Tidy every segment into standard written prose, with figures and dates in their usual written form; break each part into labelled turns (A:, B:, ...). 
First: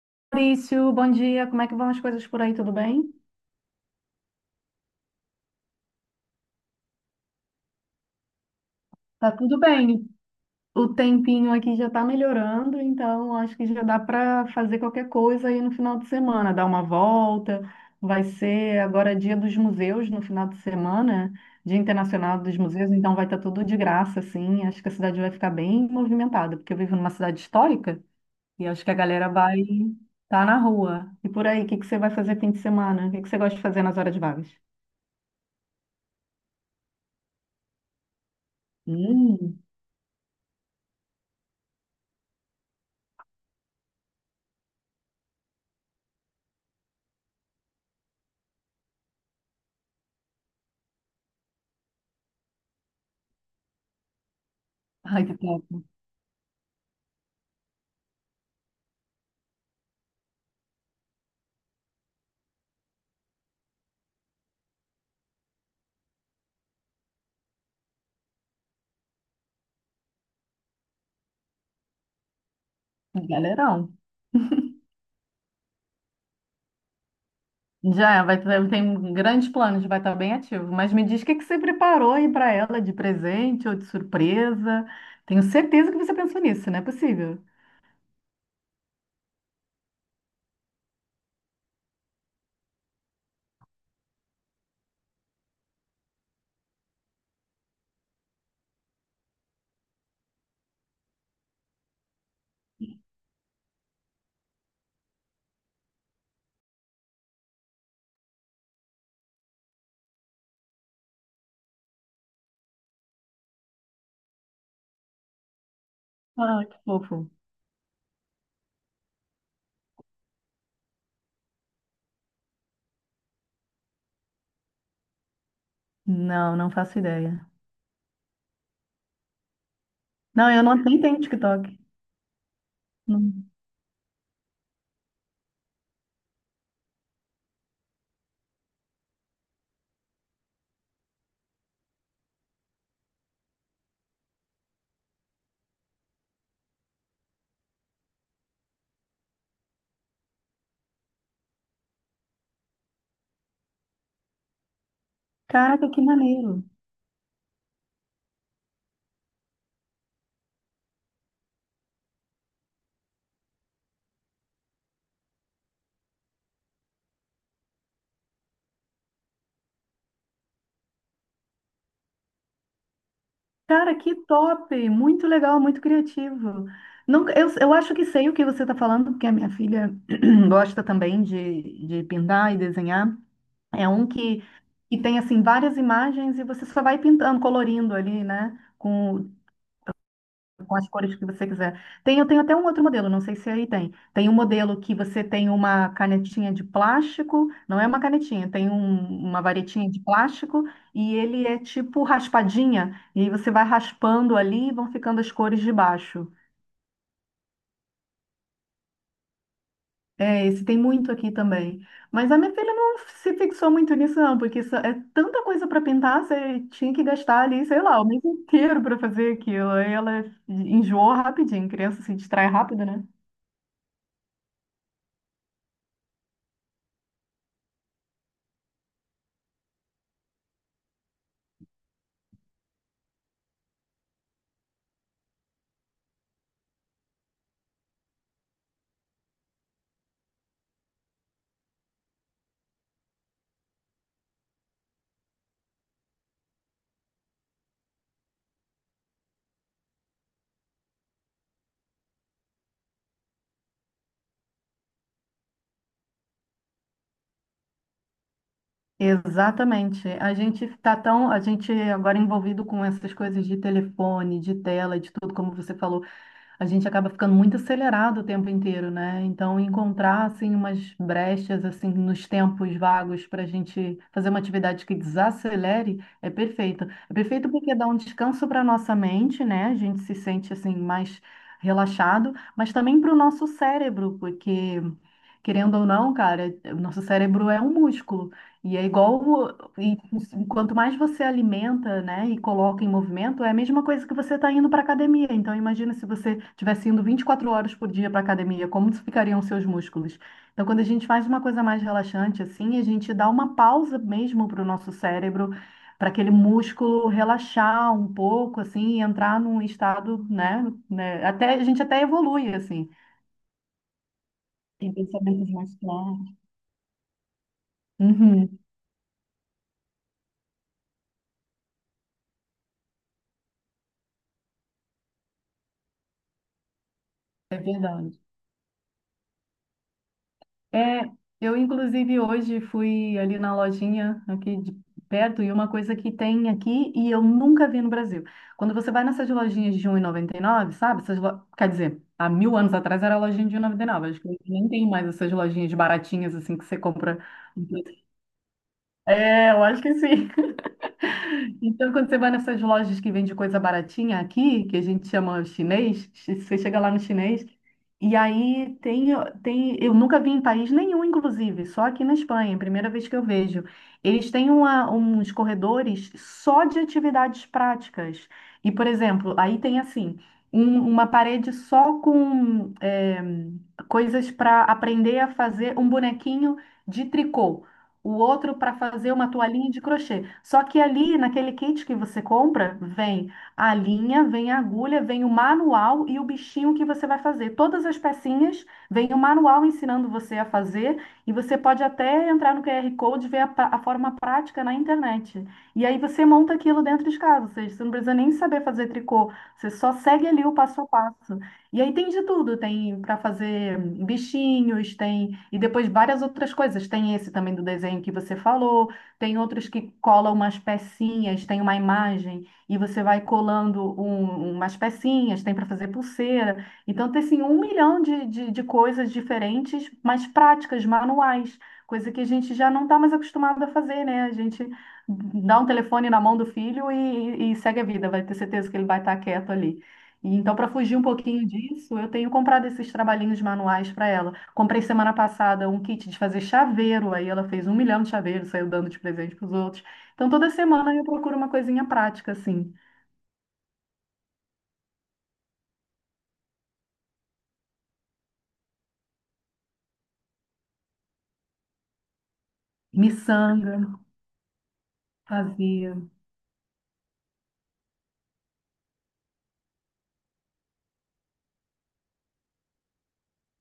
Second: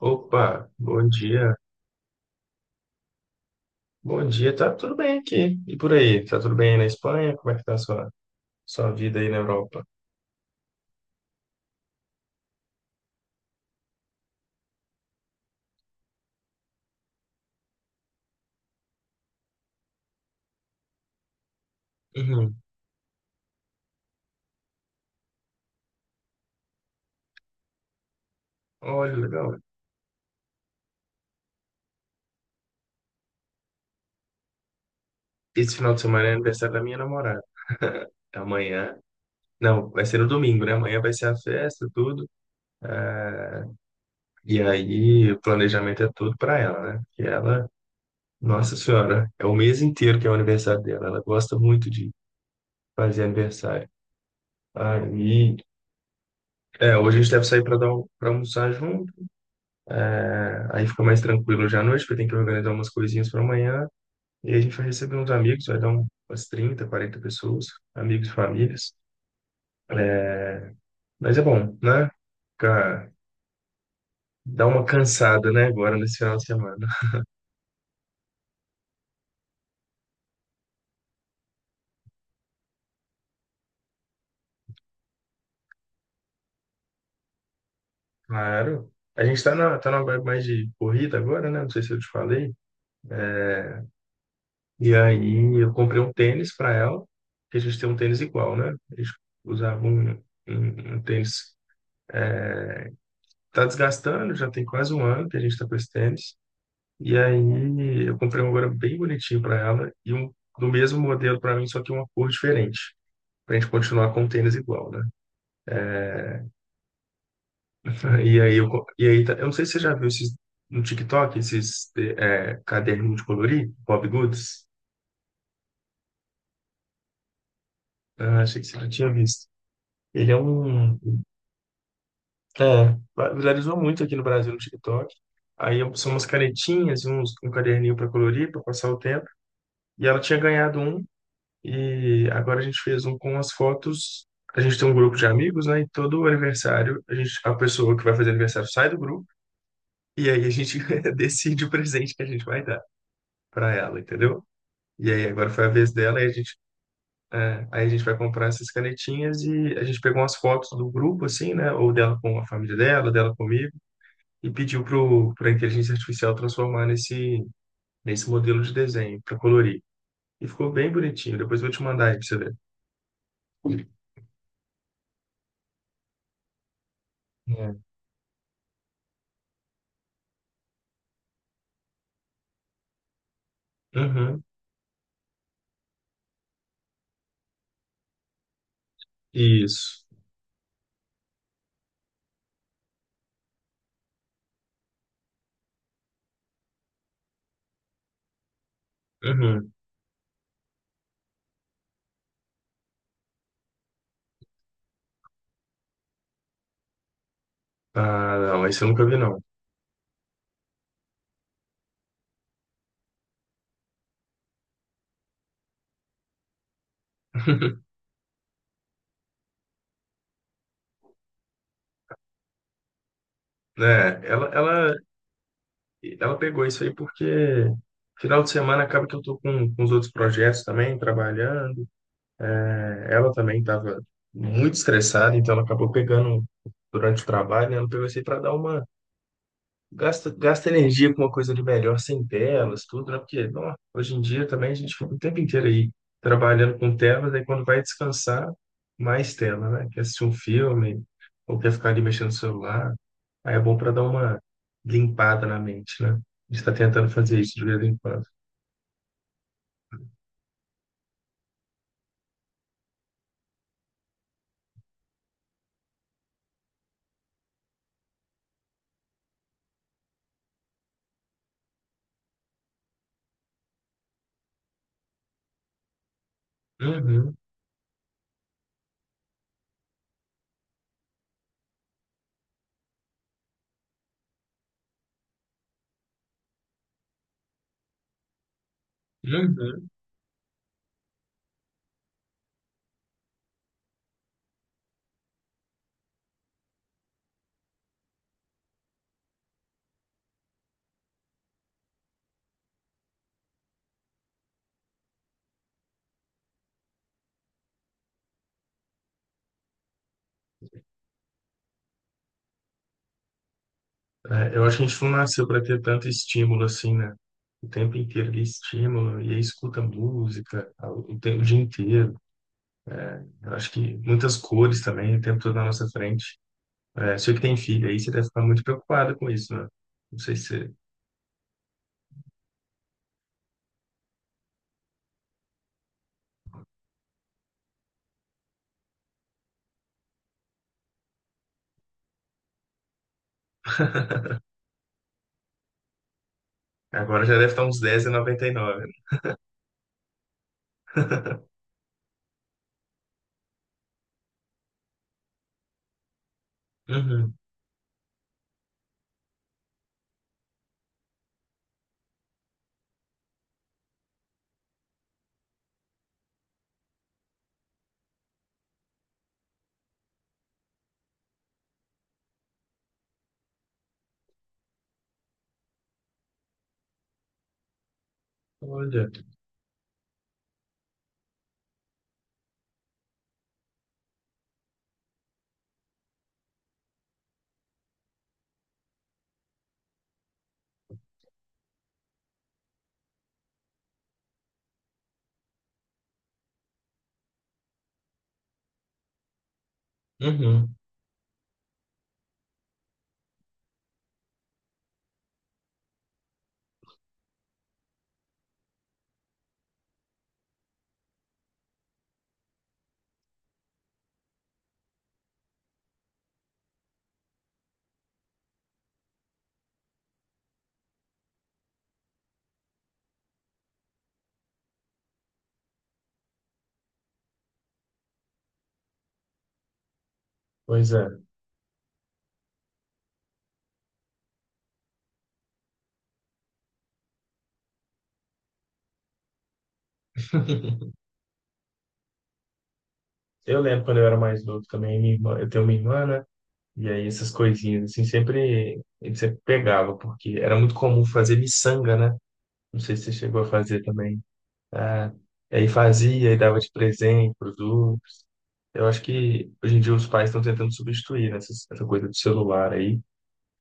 A: Opa,
B: Maurício,
A: bom
B: bom dia.
A: dia.
B: Como é que vão as coisas por aí? Tudo bem?
A: Bom dia, tá tudo bem aqui. E por aí? Tá tudo bem aí na Espanha? Como é que tá a sua vida aí
B: Tá
A: na
B: tudo
A: Europa?
B: bem. O tempinho aqui já tá melhorando, então acho que já dá para fazer qualquer coisa aí no final de semana, dar uma volta. Vai ser agora dia dos museus no final de semana, Dia Internacional
A: Uhum.
B: dos Museus, então vai estar tudo de graça, assim. Acho que a cidade vai ficar bem movimentada, porque eu vivo numa cidade histórica e acho que a
A: Olha,
B: galera vai
A: legal.
B: estar na rua. E por aí, o que que você vai fazer fim de semana? O que que você gosta de fazer nas horas vagas?
A: Esse final de semana é aniversário da minha namorada. Amanhã.
B: Hum.
A: Não, vai ser no domingo, né? Amanhã vai ser a festa, tudo. É, E aí, o planejamento é tudo pra ela, né? Nossa senhora, é o mês inteiro que é o aniversário dela. Ela gosta muito de fazer aniversário.
B: Ai, que
A: Aí,
B: top.
A: é, hoje a gente deve sair pra para almoçar junto. É, aí fica mais tranquilo já à noite, porque tem que organizar umas coisinhas para amanhã. E aí a gente vai receber uns amigos, vai umas 30, 40 pessoas, amigos e famílias. É, mas é bom, né? Fica-
B: Galerão.
A: Dá uma cansada, né, agora nesse final de semana.
B: Já é, tem grandes planos, vai estar bem ativo. Mas me diz o que que você preparou aí para ela de presente ou de surpresa. Tenho certeza que você pensou nisso, não é possível.
A: Claro. A gente tá numa vibe mais de corrida agora, né? Não sei se eu te falei. E aí eu comprei um tênis para ela, que a gente tem um tênis igual, né? A gente usava um tênis. É, Tá desgastando, já tem quase um ano que a gente tá com esse tênis. E aí eu comprei um agora bem bonitinho para ela e um do mesmo modelo para mim, só que uma cor diferente, para a gente continuar com o tênis igual, né?
B: Ah, que fofo.
A: E aí eu, co- e aí tá- Eu não sei se você já viu esses no TikTok, esses é, caderninho de colorir, Bob Goods.
B: Não, não faço ideia.
A: Ah, achei que você já tinha visto. Ele é
B: Não, eu não
A: um,
B: nem tenho TikTok.
A: é,
B: Não.
A: Viralizou muito aqui no Brasil no TikTok. Aí são umas canetinhas, um caderninho para colorir, para passar o tempo. E ela tinha ganhado um. E agora a gente fez um com as fotos. A gente tem um grupo de amigos, né? E todo aniversário, a pessoa que vai fazer aniversário sai do grupo e aí a gente decide o presente que a gente vai dar para ela, entendeu? E aí agora foi a
B: Caraca,
A: vez
B: que
A: dela e
B: maneiro.
A: aí a gente vai comprar essas canetinhas e a gente pegou umas fotos do grupo, assim, né? Ou dela com a família dela, dela comigo, e pra inteligência artificial transformar nesse modelo de desenho para colorir. E ficou bem bonitinho. Depois eu vou te mandar aí pra você ver.
B: Cara, que top! Muito legal, muito criativo. Nunca, eu
A: É.
B: acho que sei o que você está falando, porque a minha filha gosta também de pintar e desenhar. É um que,
A: Uhum.
B: que tem assim várias imagens e você só vai pintando, colorindo ali, né? Com,
A: Isso.
B: com as cores que você quiser. Tem, eu tenho até um outro modelo, não sei se aí tem. Tem um modelo que você tem uma canetinha de plástico, não é uma canetinha, tem uma
A: Uhum.
B: varetinha de plástico, e ele é tipo raspadinha, e aí você vai raspando ali e vão ficando as cores de baixo.
A: Ah, não, esse eu nunca vi, não.
B: É, esse tem muito aqui também. Mas a minha filha não se fixou muito nisso, não, porque isso é tanta coisa para pintar, você tinha que gastar ali, sei lá, o mês inteiro para fazer aquilo. Aí ela enjoou rapidinho, criança se distrai rápido, né?
A: Né? Ela, ela, ela pegou isso aí porque final de semana acaba que eu tô com os outros projetos também, trabalhando. É, ela também estava muito estressada, então ela acabou pegando durante o trabalho, né? Ela pegou isso aí para dar uma... Gasta, gasta energia com uma coisa ali melhor, sem telas, tudo, né? Porque, não, hoje em dia também a gente fica o tempo inteiro aí trabalhando com telas, aí quando vai descansar, mais tela, né? Quer assistir um filme, ou quer ficar ali mexendo no celular. Aí é bom para dar uma limpada na mente, né? A gente tá tentando fazer isso de vez em quando.
B: Exatamente. A gente agora envolvido com essas coisas de telefone, de tela, de tudo, como você falou. A gente acaba ficando muito acelerado o tempo inteiro, né? Então, encontrar assim umas brechas assim nos tempos vagos para a gente fazer uma atividade que desacelere é perfeito. É
A: Uhum,
B: perfeito porque dá um descanso para nossa mente, né? A gente se sente assim mais relaxado, mas também para o nosso cérebro, porque, querendo ou não, cara, o nosso cérebro é um músculo. E é igual
A: uhum.
B: e quanto mais você alimenta, né, e coloca em movimento, é a mesma coisa que você está indo para academia. Então, imagina se você estivesse indo 24 horas por dia para academia, como ficariam os seus músculos? Então, quando a gente faz uma coisa mais relaxante assim, a gente dá uma pausa mesmo para o nosso cérebro, para aquele músculo relaxar um pouco, assim, e entrar num estado, né, né, até a gente até evolui assim.
A: É, eu acho que a
B: Tem
A: gente não nasceu
B: pensamentos
A: para
B: mais
A: ter tanto
B: claros.
A: estímulo assim, né? O tempo inteiro de
B: Uhum,
A: estímulo, e aí escuta música tempo, o dia inteiro. Eu acho que muitas cores também, o tempo todo na nossa frente. É, sei que tem
B: é
A: filho aí, você
B: verdade.
A: deve ficar muito preocupado com isso, né? Não sei se... você-
B: É, eu inclusive hoje fui ali na lojinha aqui de perto e uma coisa que tem aqui e eu nunca vi no Brasil. Quando você vai nessas lojinhas de um 1,99, sabe? Essas lo... Quer dizer, há mil anos atrás era a lojinha de um e noventa e nove. Acho que nem tem mais essas lojinhas baratinhas assim que você compra.
A: Agora já deve estar uns 10,99.
B: É, eu acho que sim. Então, quando você vai nessas lojas que vende coisa baratinha aqui, que a gente chama chinês, você chega lá no
A: Uhum.
B: chinês, e aí tem, eu nunca vi em país nenhum, inclusive, só aqui na Espanha, é a primeira vez que eu vejo. Eles têm uns corredores só de atividades práticas. E, por exemplo, aí tem assim, uma parede só com coisas para aprender a fazer um bonequinho de tricô, o outro para
A: Olha.
B: fazer uma toalhinha de crochê. Só que ali, naquele kit que você compra, vem a linha, vem a agulha, vem o manual e o bichinho que você vai fazer. Todas as pecinhas, vem o manual ensinando você a fazer e você pode até entrar no QR Code e ver a forma prática na internet. E aí você monta aquilo dentro de casa, ou seja, você não precisa nem saber fazer tricô, você só segue ali o
A: Uhum.
B: passo a passo. E aí tem de tudo, tem para fazer bichinhos, tem e depois várias outras coisas. Tem esse também do desenho que você falou, tem outros que colam umas pecinhas, tem uma imagem e você vai colando umas pecinhas, tem para fazer pulseira. Então tem assim um milhão de coisas diferentes, mas práticas, manuais, coisa que a gente já não está mais acostumado a fazer, né? A gente dá um telefone na mão do filho e segue a vida, vai ter certeza que ele vai estar quieto ali. Então, para
A: Pois
B: fugir um
A: é.
B: pouquinho disso, eu tenho comprado esses trabalhinhos manuais para ela. Comprei semana passada um kit de fazer chaveiro, aí ela fez um milhão de chaveiros, saiu dando de presente para os outros. Então, toda semana eu procuro uma coisinha prática, assim.
A: Eu lembro quando eu era mais novo também, minha irmã, eu tenho uma irmã, né? E aí essas coisinhas, assim, sempre, ele sempre pegava, porque era muito comum fazer miçanga, né? Não sei se você chegou a
B: Miçanga,
A: fazer também. Ah, aí
B: fazia.
A: fazia e dava de presente pros outros. Eu acho que hoje em dia os pais estão tentando substituir, né, essa coisa do celular aí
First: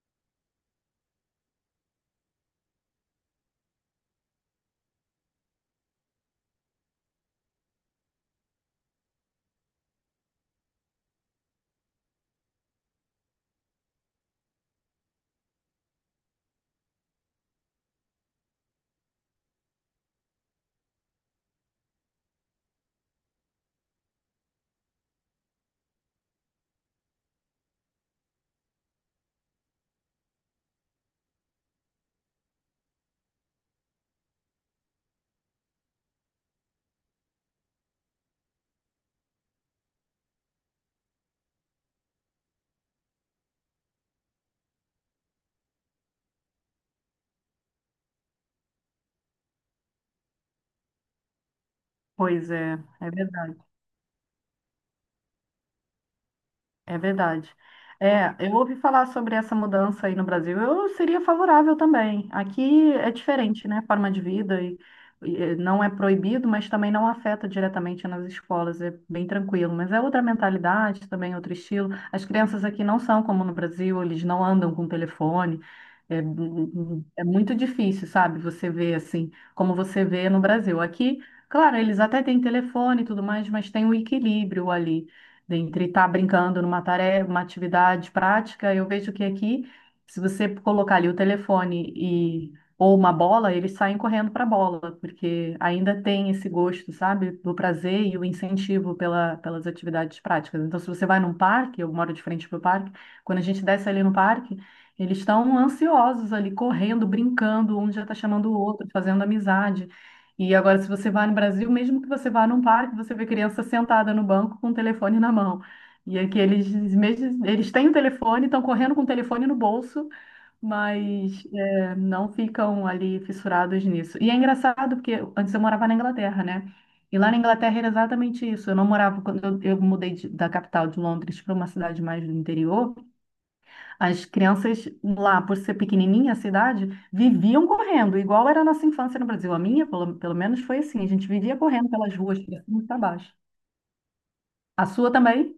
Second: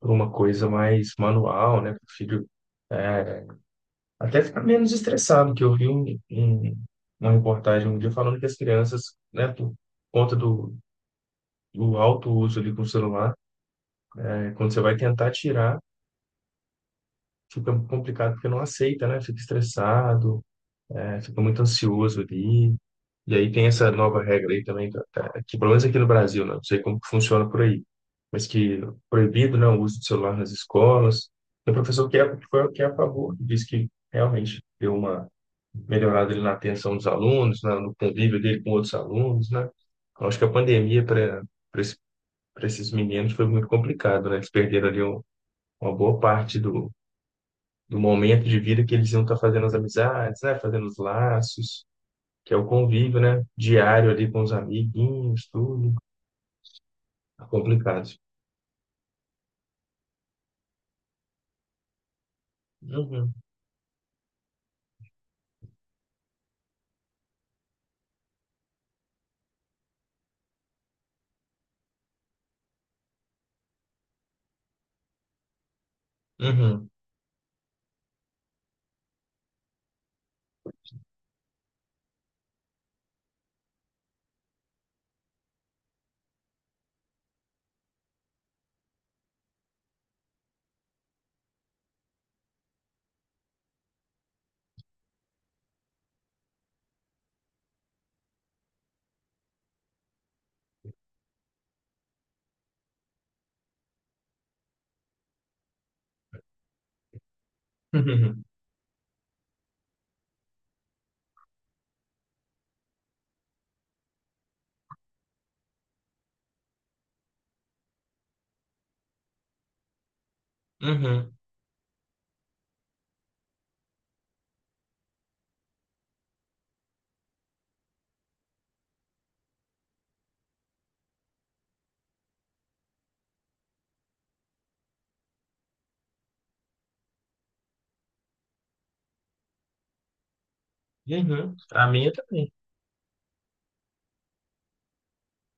A: por uma coisa mais manual, né, para o filho é, até ficar menos estressado, que eu vi uma reportagem um dia falando que as crianças, né, por conta do, do alto uso ali com o celular, né, quando você vai tentar tirar, fica complicado porque não aceita, né, fica estressado, é, fica muito ansioso ali. E aí tem essa nova regra aí também, que pelo menos aqui no Brasil, né? Não sei como que funciona por aí, mas que proibido, né, o uso de celular nas escolas. Tem um professor que é a favor, que diz que realmente deu uma melhorada ali na atenção dos alunos, no convívio dele com outros alunos, né? Eu acho que a pandemia para esses meninos foi muito complicado, né? Eles perderam ali uma boa parte do momento de vida que eles iam estar fazendo as amizades, né? Fazendo os laços
B: Pois
A: que é o
B: é, é
A: convívio, né?
B: verdade.
A: Diário ali com os amiguinhos, tudo.
B: É
A: É
B: verdade.
A: complicado.
B: É, eu ouvi falar sobre essa mudança aí no Brasil. Eu seria favorável também. Aqui é
A: Uhum,
B: diferente, né? Forma de vida e não é proibido, mas também não afeta diretamente nas escolas. É bem tranquilo. Mas é outra mentalidade, também outro estilo. As crianças aqui não são como no Brasil. Eles não andam com telefone. É,
A: uhum,
B: é muito difícil, sabe? Você vê assim, como você vê no Brasil. Aqui, claro, eles até têm telefone e tudo mais, mas tem o equilíbrio ali dentre estar brincando numa tarefa, uma atividade prática, eu vejo que aqui, se você colocar ali o telefone e ou uma bola, eles saem correndo para a bola, porque ainda tem esse gosto, sabe, do prazer e o incentivo pelas atividades práticas. Então, se você vai num parque, eu moro de frente para o parque, quando a gente desce ali no parque, eles estão ansiosos ali, correndo, brincando, um já está
A: uhum,
B: chamando o outro, fazendo amizade. E agora, se você vai no Brasil, mesmo que você vá num parque, você vê criança sentada no banco com o telefone na mão. E aqui eles, mesmo, eles têm o telefone, estão correndo com o telefone no bolso,
A: uhum,
B: mas é, não ficam ali fissurados nisso. E é engraçado, porque antes eu morava na Inglaterra, né? E lá na Inglaterra era exatamente isso. Eu não morava, quando eu mudei da capital de Londres para uma cidade mais do interior. As crianças lá, por ser pequenininha a cidade, viviam correndo, igual era a nossa infância no Brasil. A minha, pelo menos, foi assim. A gente
A: uhum.
B: vivia
A: A
B: correndo
A: minha
B: pelas ruas,
A: também.
B: para cima e para baixo. A sua também?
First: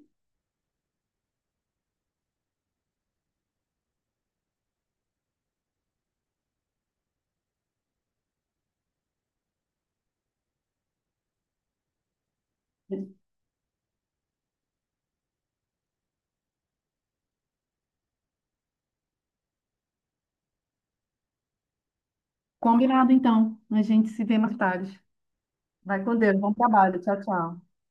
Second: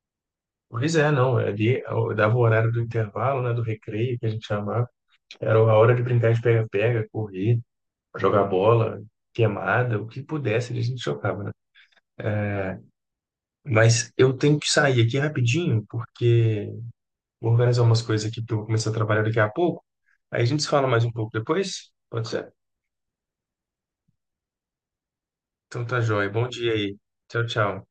A: Pois é, não. É ali eu dava o horário do intervalo, né? Do recreio, que a gente chamava. Era a hora de brincar de pega-pega, correr, jogar bola, queimada, o que pudesse, a gente jogava, né? Mas eu tenho que sair aqui rapidinho, porque vou organizar umas coisas aqui, porque eu vou começar a trabalhar daqui a pouco. Aí a gente se fala mais um pouco depois? Pode ser?
B: Combinado, então. A gente se vê mais tarde.
A: Então tá
B: Vai com
A: joia.
B: Deus.
A: Bom
B: Bom
A: dia aí.
B: trabalho. Tchau,
A: Tchau,
B: tchau.
A: tchau.